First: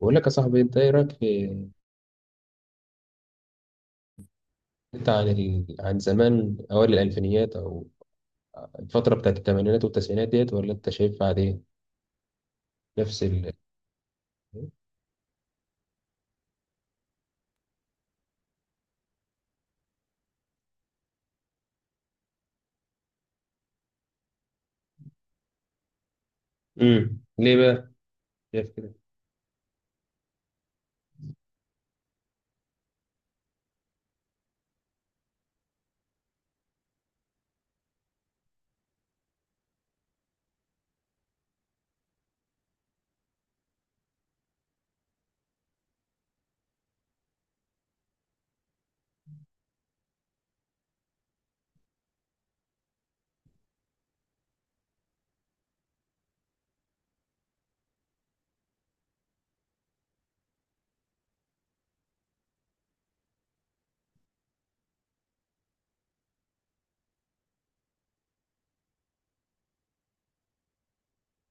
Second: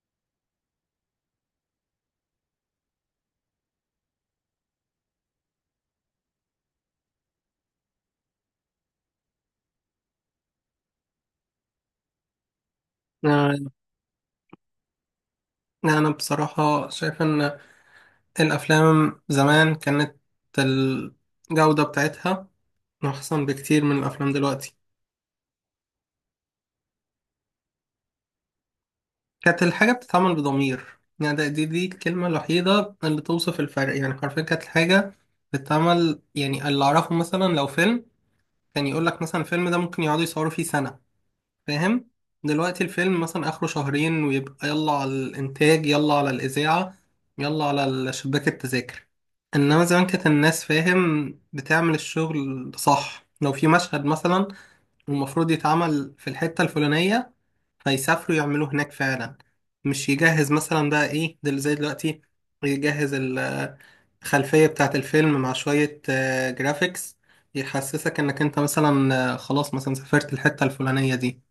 بقول لك يا صاحبي، انت ايه رايك في انت عن ال... عن زمان اوائل الالفينيات او الفتره بتاعت الثمانينات والتسعينات ديت، ولا انت شايفها عاديه نفس ال أنا أنا بصراحة شايف إن الأفلام زمان كانت الجودة بتاعتها أحسن بكتير من الأفلام دلوقتي. ليه بقى شايف كده؟ كانت الحاجة بتتعمل بضمير، يعني دي الكلمة الوحيدة اللي توصف الفرق، يعني حرفيا كانت الحاجة بتتعمل. يعني اللي أعرفه مثلا لو فيلم كان يقولك مثلا الفيلم ده ممكن يقعدوا يصوروا فيه سنة، فاهم؟ دلوقتي الفيلم مثلا اخره شهرين، ويبقى يلا على الانتاج، يلا على الاذاعه، يلا على شباك التذاكر. انما زمان كانت الناس، فاهم، بتعمل الشغل صح. لو في مشهد مثلا المفروض يتعمل في الحته الفلانيه، فيسافروا يعملوه هناك فعلا، مش يجهز مثلا بقى ايه دل زي دلوقتي. يجهز الخلفيه بتاعه الفيلم مع شويه جرافيكس، يحسسك انك انت مثلا، خلاص، مثلا سافرت الحته الفلانيه دي.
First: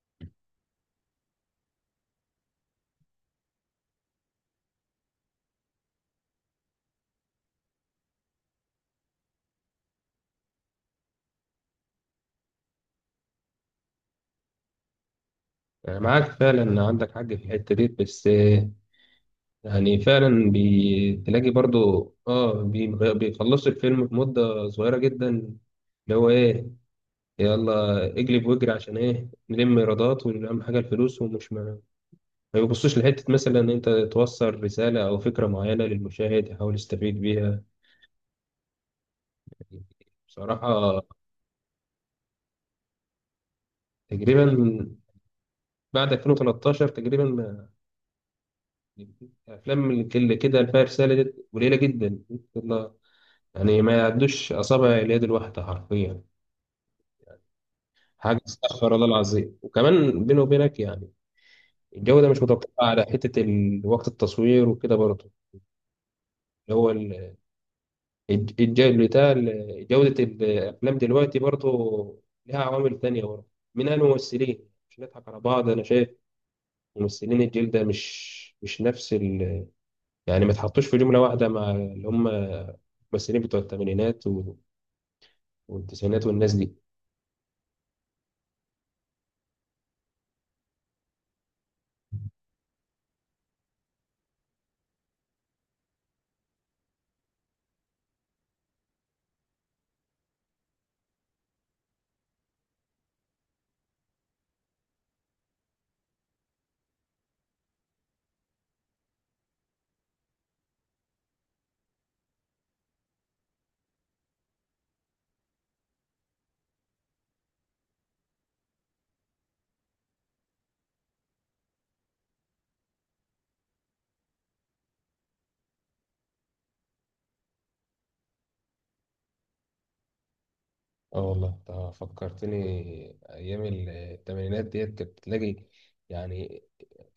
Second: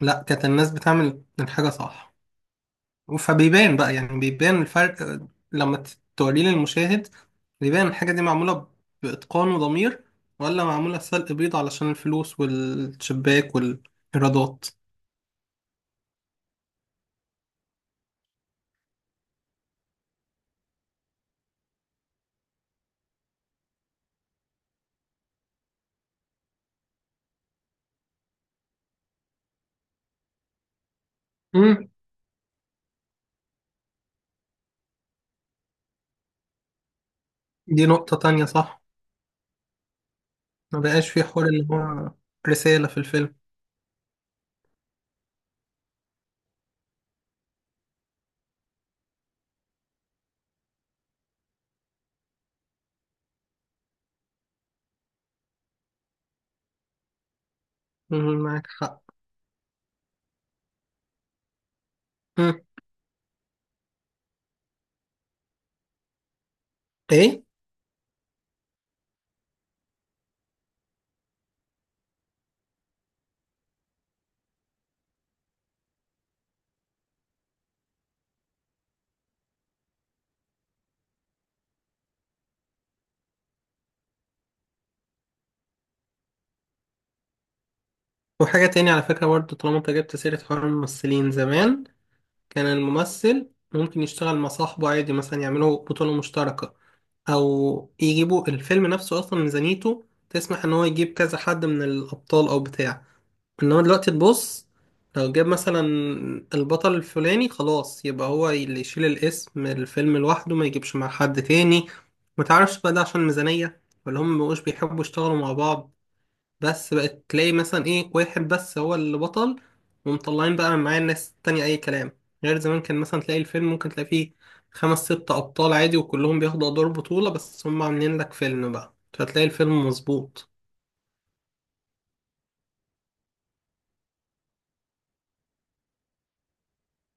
لا، كانت الناس بتعمل الحاجة صح، فبيبان بقى، يعني بيبان الفرق لما توريه للمشاهد. بيبان الحاجة دي معمولة بإتقان وضمير، ولا معمولة سلق بيض علشان الفلوس والشباك والإيرادات. أنا معاك فعلا، عندك حق في الحته دي، بس يعني فعلا بتلاقي برضو اه بيخلصوا الفيلم في مده صغيره جدا، اللي هو ايه؟ يلا اجلب واجري عشان ايه؟ نلم ايرادات، واهم حاجه الفلوس ومش ما مم. بيبصوش لحتة مثلا إن أنت توصل رسالة أو فكرة معينة للمشاهد يحاول يستفيد بيها. دي نقطة تانية، صح. ما بصراحة بقاش في حوار اللي هو رسالة في الفيلم. تقريبا من بعد 2013 تقريبا الأفلام اللي كده اللي فيها رسالة دي قليلة جدا، والله. يعني ما يعدوش أصابع اليد الواحدة حرفيا. حاجة مم، معاك استغفر حق. الله العظيم. وكمان بيني وبينك، يعني الجودة مش مم. متوقعة على حتة وقت التصوير وكده برضه. اللي هو إيه. بتاع جودة الأفلام دلوقتي برضه لها عوامل تانية برضه، منها الممثلين. مش نضحك على بعض، أنا شايف ممثلين الجيل ده مش نفس ال، يعني ما تحطوش في جملة واحدة مع اللي هم الممثلين بتوع الثمانينات والتسعينات والناس دي. وحاجة تانية على فكرة برضه، طالما أنت جبت سيرة حوار الممثلين زمان، كان الممثل ممكن يشتغل مع صاحبه عادي، مثلا يعملوا بطولة مشتركة، او يجيبوا الفيلم نفسه اصلا ميزانيته تسمح ان هو يجيب كذا حد من الابطال او بتاع. انما دلوقتي تبص، لو جاب مثلا البطل الفلاني خلاص يبقى هو اللي يشيل الاسم الفيلم لوحده، ما يجيبش مع حد تاني. متعرفش بقى ده عشان ميزانية ولا هم مبقوش بيحبوا يشتغلوا مع بعض، بس بقت تلاقي مثلا، ايه، واحد بس هو اللي بطل، ومطلعين بقى معاه الناس التانية اي كلام. غير زمان، كان مثلا تلاقي الفيلم ممكن تلاقي فيه خمس ست ابطال عادي، وكلهم بياخدوا ادوار بطولة، بس هم عاملين لك فيلم بقى فتلاقي الفيلم مظبوط. اه والله انت فكرتني ايام الثمانينات ديت، كنت تلاقي يعني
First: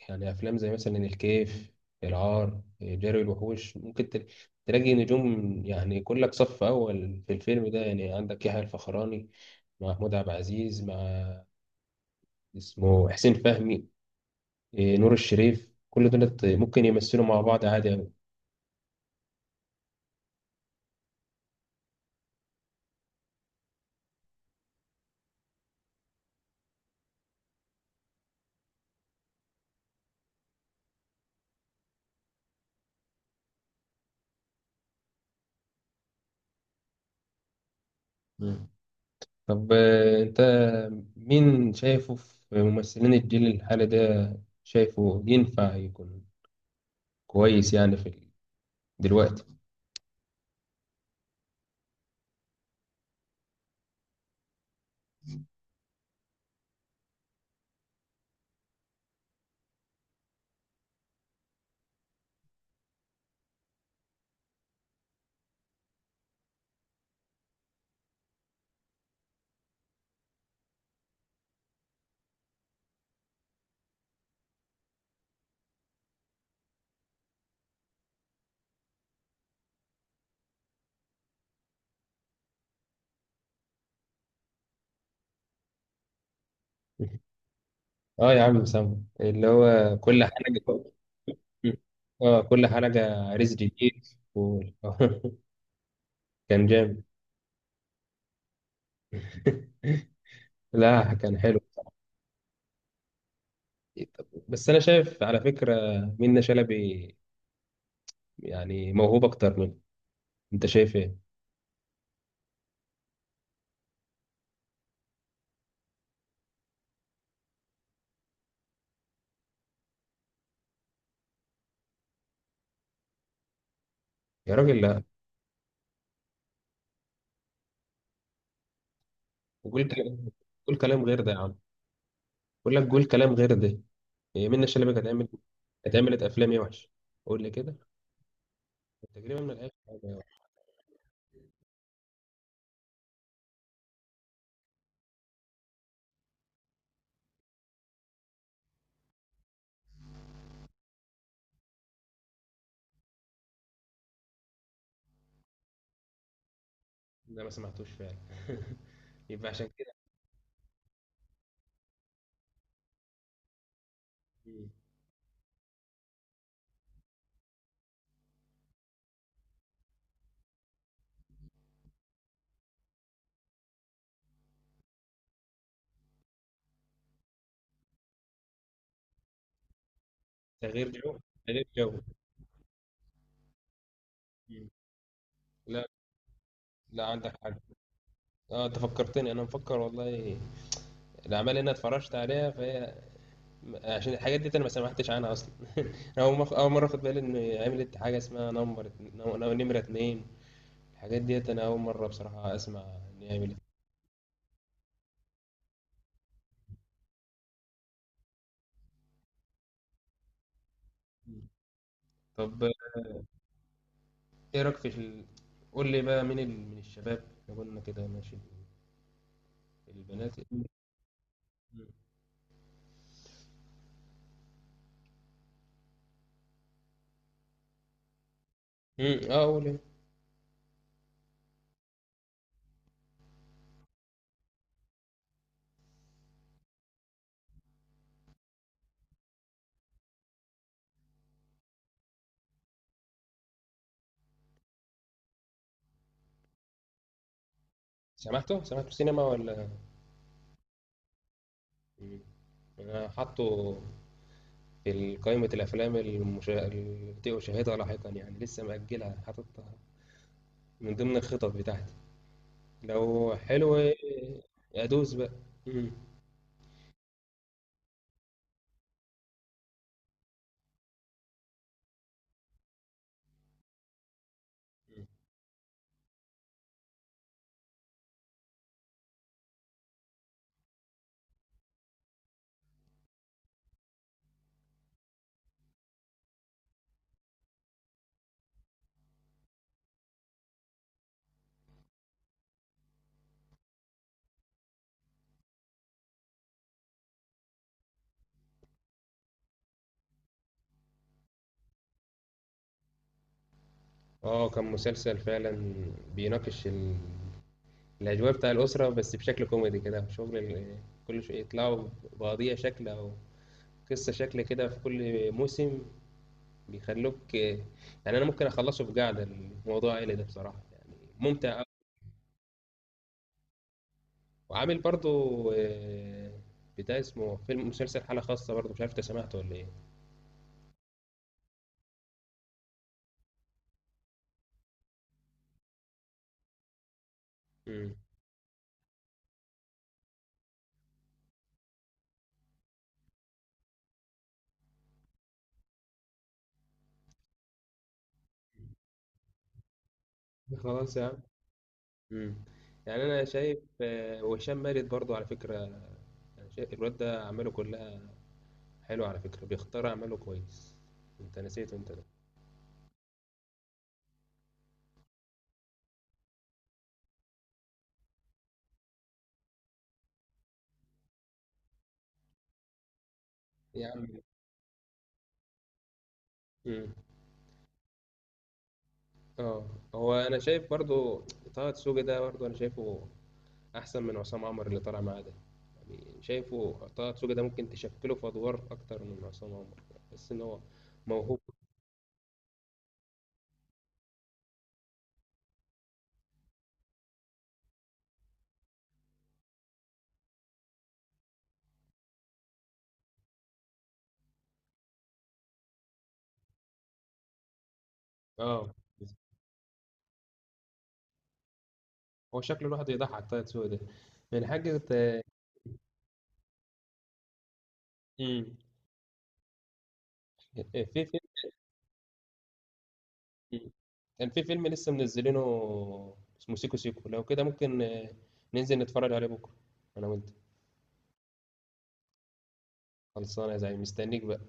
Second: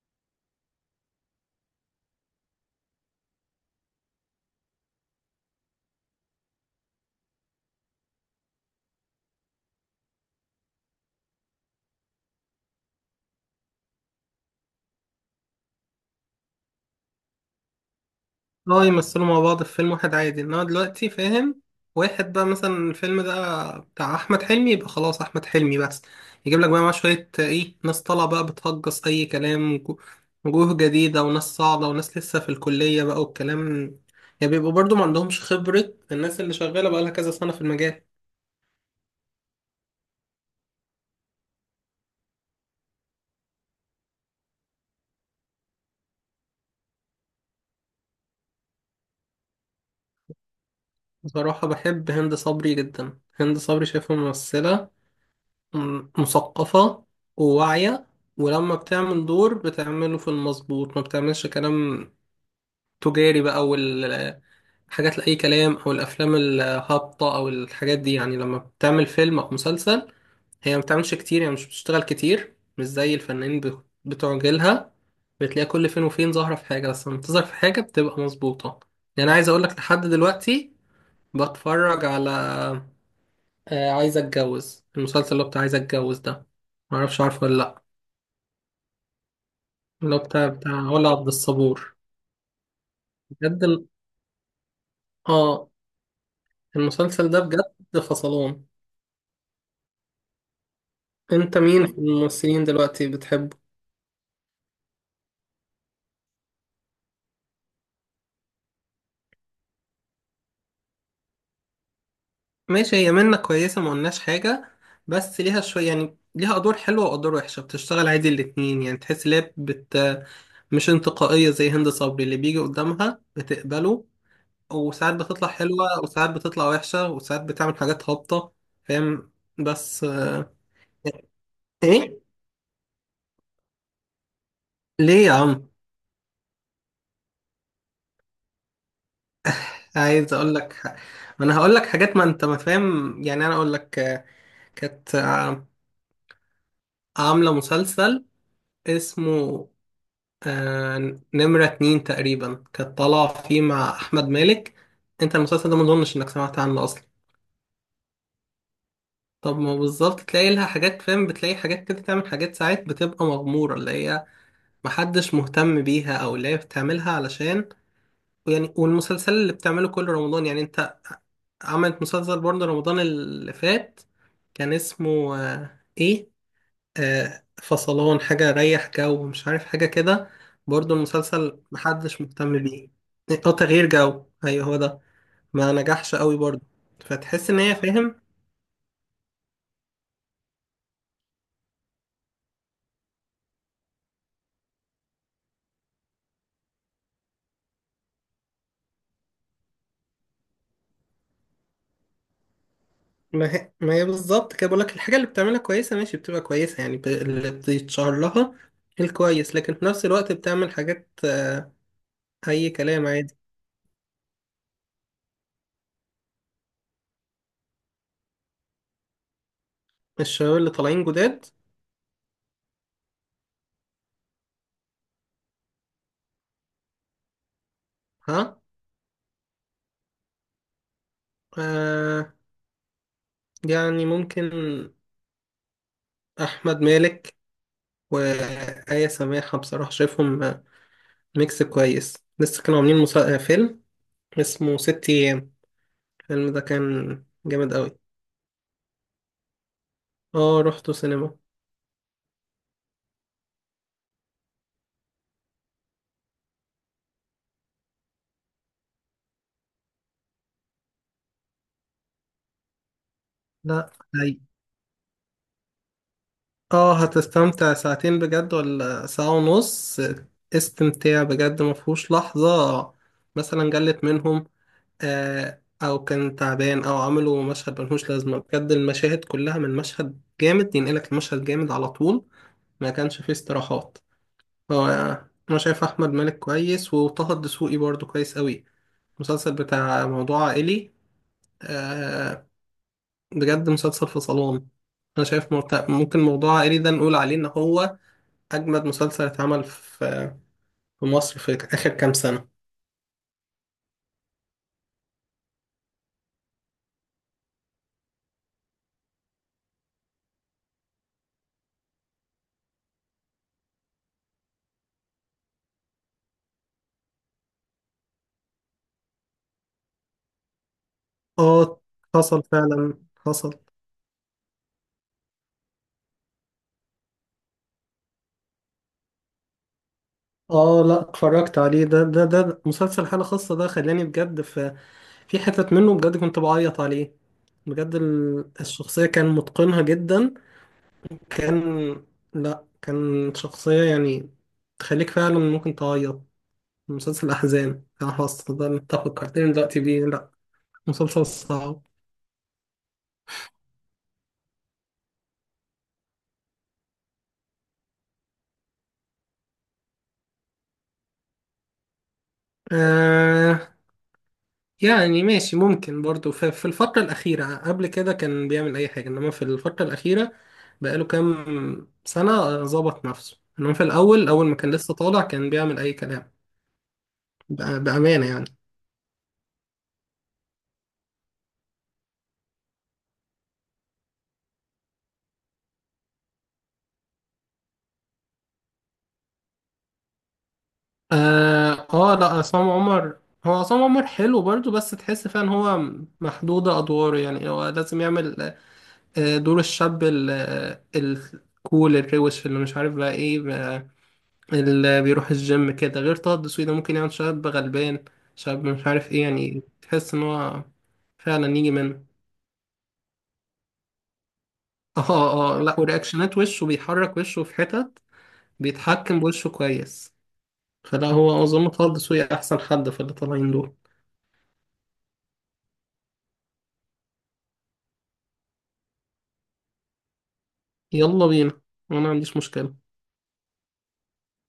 يعني افلام زي مثلا الكيف، العار، جري الوحوش، ممكن تلاقي نجوم يعني كلك صف اول في الفيلم ده، يعني عندك يحيى الفخراني مع محمود عبد العزيز مع اسمه حسين فهمي، إيه، نور الشريف، كل دول ممكن يمثلوا مع بعض عادي أوي. اه، يمثلوا مع بعض في فيلم واحد عادي. انما دلوقتي، فاهم، واحد بقى مثلا الفيلم ده بتاع احمد حلمي، يبقى خلاص احمد حلمي بس. يجيب لك بقى معاه شويه، ايه، ناس طالعه بقى بتهجص اي كلام، وجوه جديده وناس صاعده وناس لسه في الكليه بقى والكلام. يعني بيبقوا برضو ما عندهمش خبره، الناس اللي شغاله بقى لها كذا سنه في المجال. مم. طب انت مين شايفه في ممثلين الجيل الحالي ده؟ شايفه ينفع يكون كويس يعني في دلوقتي؟ بصراحه بحب هند صبري جدا. هند صبري شايفها ممثله مثقفه وواعيه، ولما بتعمل دور بتعمله في المظبوط، ما بتعملش كلام التجاري بقى والحاجات لأي كلام أو الأفلام الهابطة أو الحاجات دي. يعني لما بتعمل فيلم أو مسلسل، هي ما بتعملش كتير، يعني مش بتشتغل كتير مش زي الفنانين بتوع جيلها. بتلاقيها كل فين وفين ظاهرة في حاجة، بس لما بتظهر في حاجة بتبقى مظبوطة. يعني أنا عايز أقولك لحد دلوقتي بتفرج على، عايز أتجوز، المسلسل اللي هو بتاع عايز أتجوز ده. معرفش عارفه ولا لأ؟ اه يا عم سامو اللي هو اللي هو كل بتاع حاجة. بتاع ولا عبد مم. الصبور. اه كل حاجة رزق بجد جديد. و... اه، كان جامد. المسلسل ده بجد فصلان. لا كان انت حلو. مين في الممثلين دلوقتي بتحبه؟ بس انا شايف على فكرة منة شلبي يعني موهوب اكتر منه، انت شايف ايه؟ ماشي، هي منة كويسة، ما قلناش حاجة، بس ليها شوية، يعني ليها أدوار حلوة وأدوار وحشة، بتشتغل عادي الاتنين، يعني تحس إن هي مش انتقائية زي هند صبري. اللي بيجي قدامها بتقبله، يا راجل لا، وساعات بتطلع حلوة وساعات بتطلع وحشة وساعات بتعمل حاجات هابطة، فاهم؟ وقول بس. كلام، قول كلام غير ده يا عم. إيه. بقول لك قول كلام غير ده. هي منة شلبي كانت ليه هتعمل، يا عم؟ كانت عملت افلام ايه وحش؟ قول لي كده. تقريبا من الاخر حاجة وحشة. عايز أقول لك، ما أنا هقول لك حاجات ما أنت ما فاهم. يعني أنا أقول لك، كانت عاملة مسلسل اسمه آه نمرة 2، تقريبا، كانت طالعة فيه مع أحمد مالك. أنت المسلسل ده مظنش إنك سمعت عنه أصلا. ده ما سمعتوش فعلا. يبقى طب عشان ما كده. بالظبط تلاقي لها حاجات، فاهم، بتلاقي حاجات كده، تعمل حاجات ساعات بتبقى مغمورة، اللي هي مم. محدش مهتم بيها، أو اللي هي بتعملها علشان، يعني. والمسلسل اللي بتعمله كل رمضان، يعني أنت عملت مسلسل برضه رمضان اللي فات، كان اسمه إيه؟ فصلان حاجة ريح جو، مش عارف، حاجة كده. تغيير برضو جو. المسلسل تغيير جو. محدش مهتم بيه. اه، تغيير جو، ايوه مم. هو ده. ما لا، نجحش قوي برضو. لا عندك فتحس ان حاجة. هي، فاهم، اه انت فكرتني، انا مفكر والله الاعمال اللي انا اتفرجت عليها، فهي عشان الحاجات دي انا ما سمعتش عنها اصلا. انا اول اول مره اخد بالي ان عملت حاجه اسمها نمبر نمره اتنين. الحاجات ديت انا اول مره بصراحه اسمع ان هي ما عملت. هي, ما هي بالظبط كده بقولك الحاجة اللي بتعملها كويسة، ماشي، بتبقى كويسة، يعني اللي بيتشهر لها الكويس، لكن في نفس الوقت بتعمل حاجات طب اي كلام عادي. ايه رايك في ال...؟ قول لي بقى مين ال... من الشباب، لو قلنا كده ماشي البنات؟ الشباب مم. اللي طالعين جداد؟ ها. مم. اه قول إيه. آه يعني ممكن احمد مالك وآية سماحة، بصراحة شايفهم ميكس كويس. لسه كانوا عاملين مسا... آه، فيلم اسمه 6 أيام، الفيلم ده كان جامد أوي. سمعته، سمعته سينما ولا؟ اه، رحته سينما. مم. انا حاطه قائمة الأفلام التي أشاهدها لاحقا، يعني لسه مأجلها حاططها من ضمن الخطط بتاعتي. لو لا. حلو هي. أدوس بقى. مم. اه، هتستمتع ساعتين بجد ولا ساعة ونص استمتاع، بجد مفهوش لحظة مثلا جلت منهم أو كان تعبان أو عملوا مشهد ملهوش لازمة. بجد المشاهد كلها من مشهد جامد ينقلك المشهد جامد على طول، ما كانش فيه استراحات. هو، أنا شايف أحمد مالك كويس، وطه الدسوقي برضه كويس أوي. مسلسل بتاع موضوع عائلي، آه بجد مسلسل في صالون. انا شايف ممكن موضوع عائلي ده نقول عليه ان هو اجمد مسلسل اتعمل في مصر في اخر كام سنة. اه كان مسلسل فعلا بيناقش ال...، الأجواء بتاع الأسرة بس بشكل كوميدي كده، شغل ال...، كل شوية يطلعوا بقضية شكل أو قصة شكل كده في كل موسم، بيخلوك يعني أنا ممكن أخلصه في قعدة. الموضوع العائلي ده بصراحة يعني ممتع. اه، حصل فعلا، حصل. وعامل برضو بتاع اسمه فيلم مسلسل حالة خاصة برضو، مش عارف انت سمعته ولا ايه؟ اه، لا، اتفرجت عليه. ده مسلسل حالة خاصة. ده خلاني بجد في حتت منه بجد كنت بعيط عليه. مم. بجد الشخصية كان متقنها جدا. كان، لا كان شخصية، يعني، تخليك فعلا ممكن تعيط. مسلسل الأحزان، أنا خلاص نقدر نتفق، فكرتني دلوقتي بيه، لأ خلاص يا عم. مسلسل صعب. مم. يعني انا شايف وهشام مارد برضو على فكرة. يعني شايف الواد ده اعماله كلها حلوة على فكرة، بيختار اعماله كويس، انت نسيته انت ده. آه يعني ماشي، ممكن برضو في الفترة الأخيرة قبل كده كان بيعمل أي حاجة، إنما في الفترة الأخيرة بقاله كام سنة ظبط نفسه. إنما في يا عم. الأول، أول ما كان لسه طالع كان بيعمل أي كلام. مم. بأمانة، يعني. اه. هو انا شايف برضو طه دسوقي ده برضو انا شايفه احسن من عصام عمر اللي طالع معاه ده. يعني شايفه طه دسوقي ده ممكن تشكله في ادوار اكتر من عصام عمر، بس ان هو موهوب. لأ عصام عمر، هو عصام عمر حلو برضو، بس تحس فعلا هو محدودة أدواره، يعني هو لازم يعمل دور الشاب ال- الكول الروش اللي مش عارف بقى ايه بقى، اللي بيروح الجيم كده. غير طه الدسوقي ده ممكن يعمل شاب غلبان، شاب اه مش عارف ايه، يعني تحس ان هو فعلا يجي منه. هو شكله الواحد يضحك، طه دسوقي ده، من حاجة. اه، اه، لا، ورياكشنات وشه، بيحرك وشه في حتت، امم بيتحكم بوشه كويس. في فلا، فيلم، هو اظن طه الدسوقي احسن حد في اللي طالعين دول. كان في فيلم لسه منزلينه، اسمه سيكو سيكو، لو كده ممكن ننزل نتفرج عليه بكرة أنا وأنت. يلا بينا، وانا ما عنديش مشكلة. خلصانة يا زعيم، مستنيك بقى.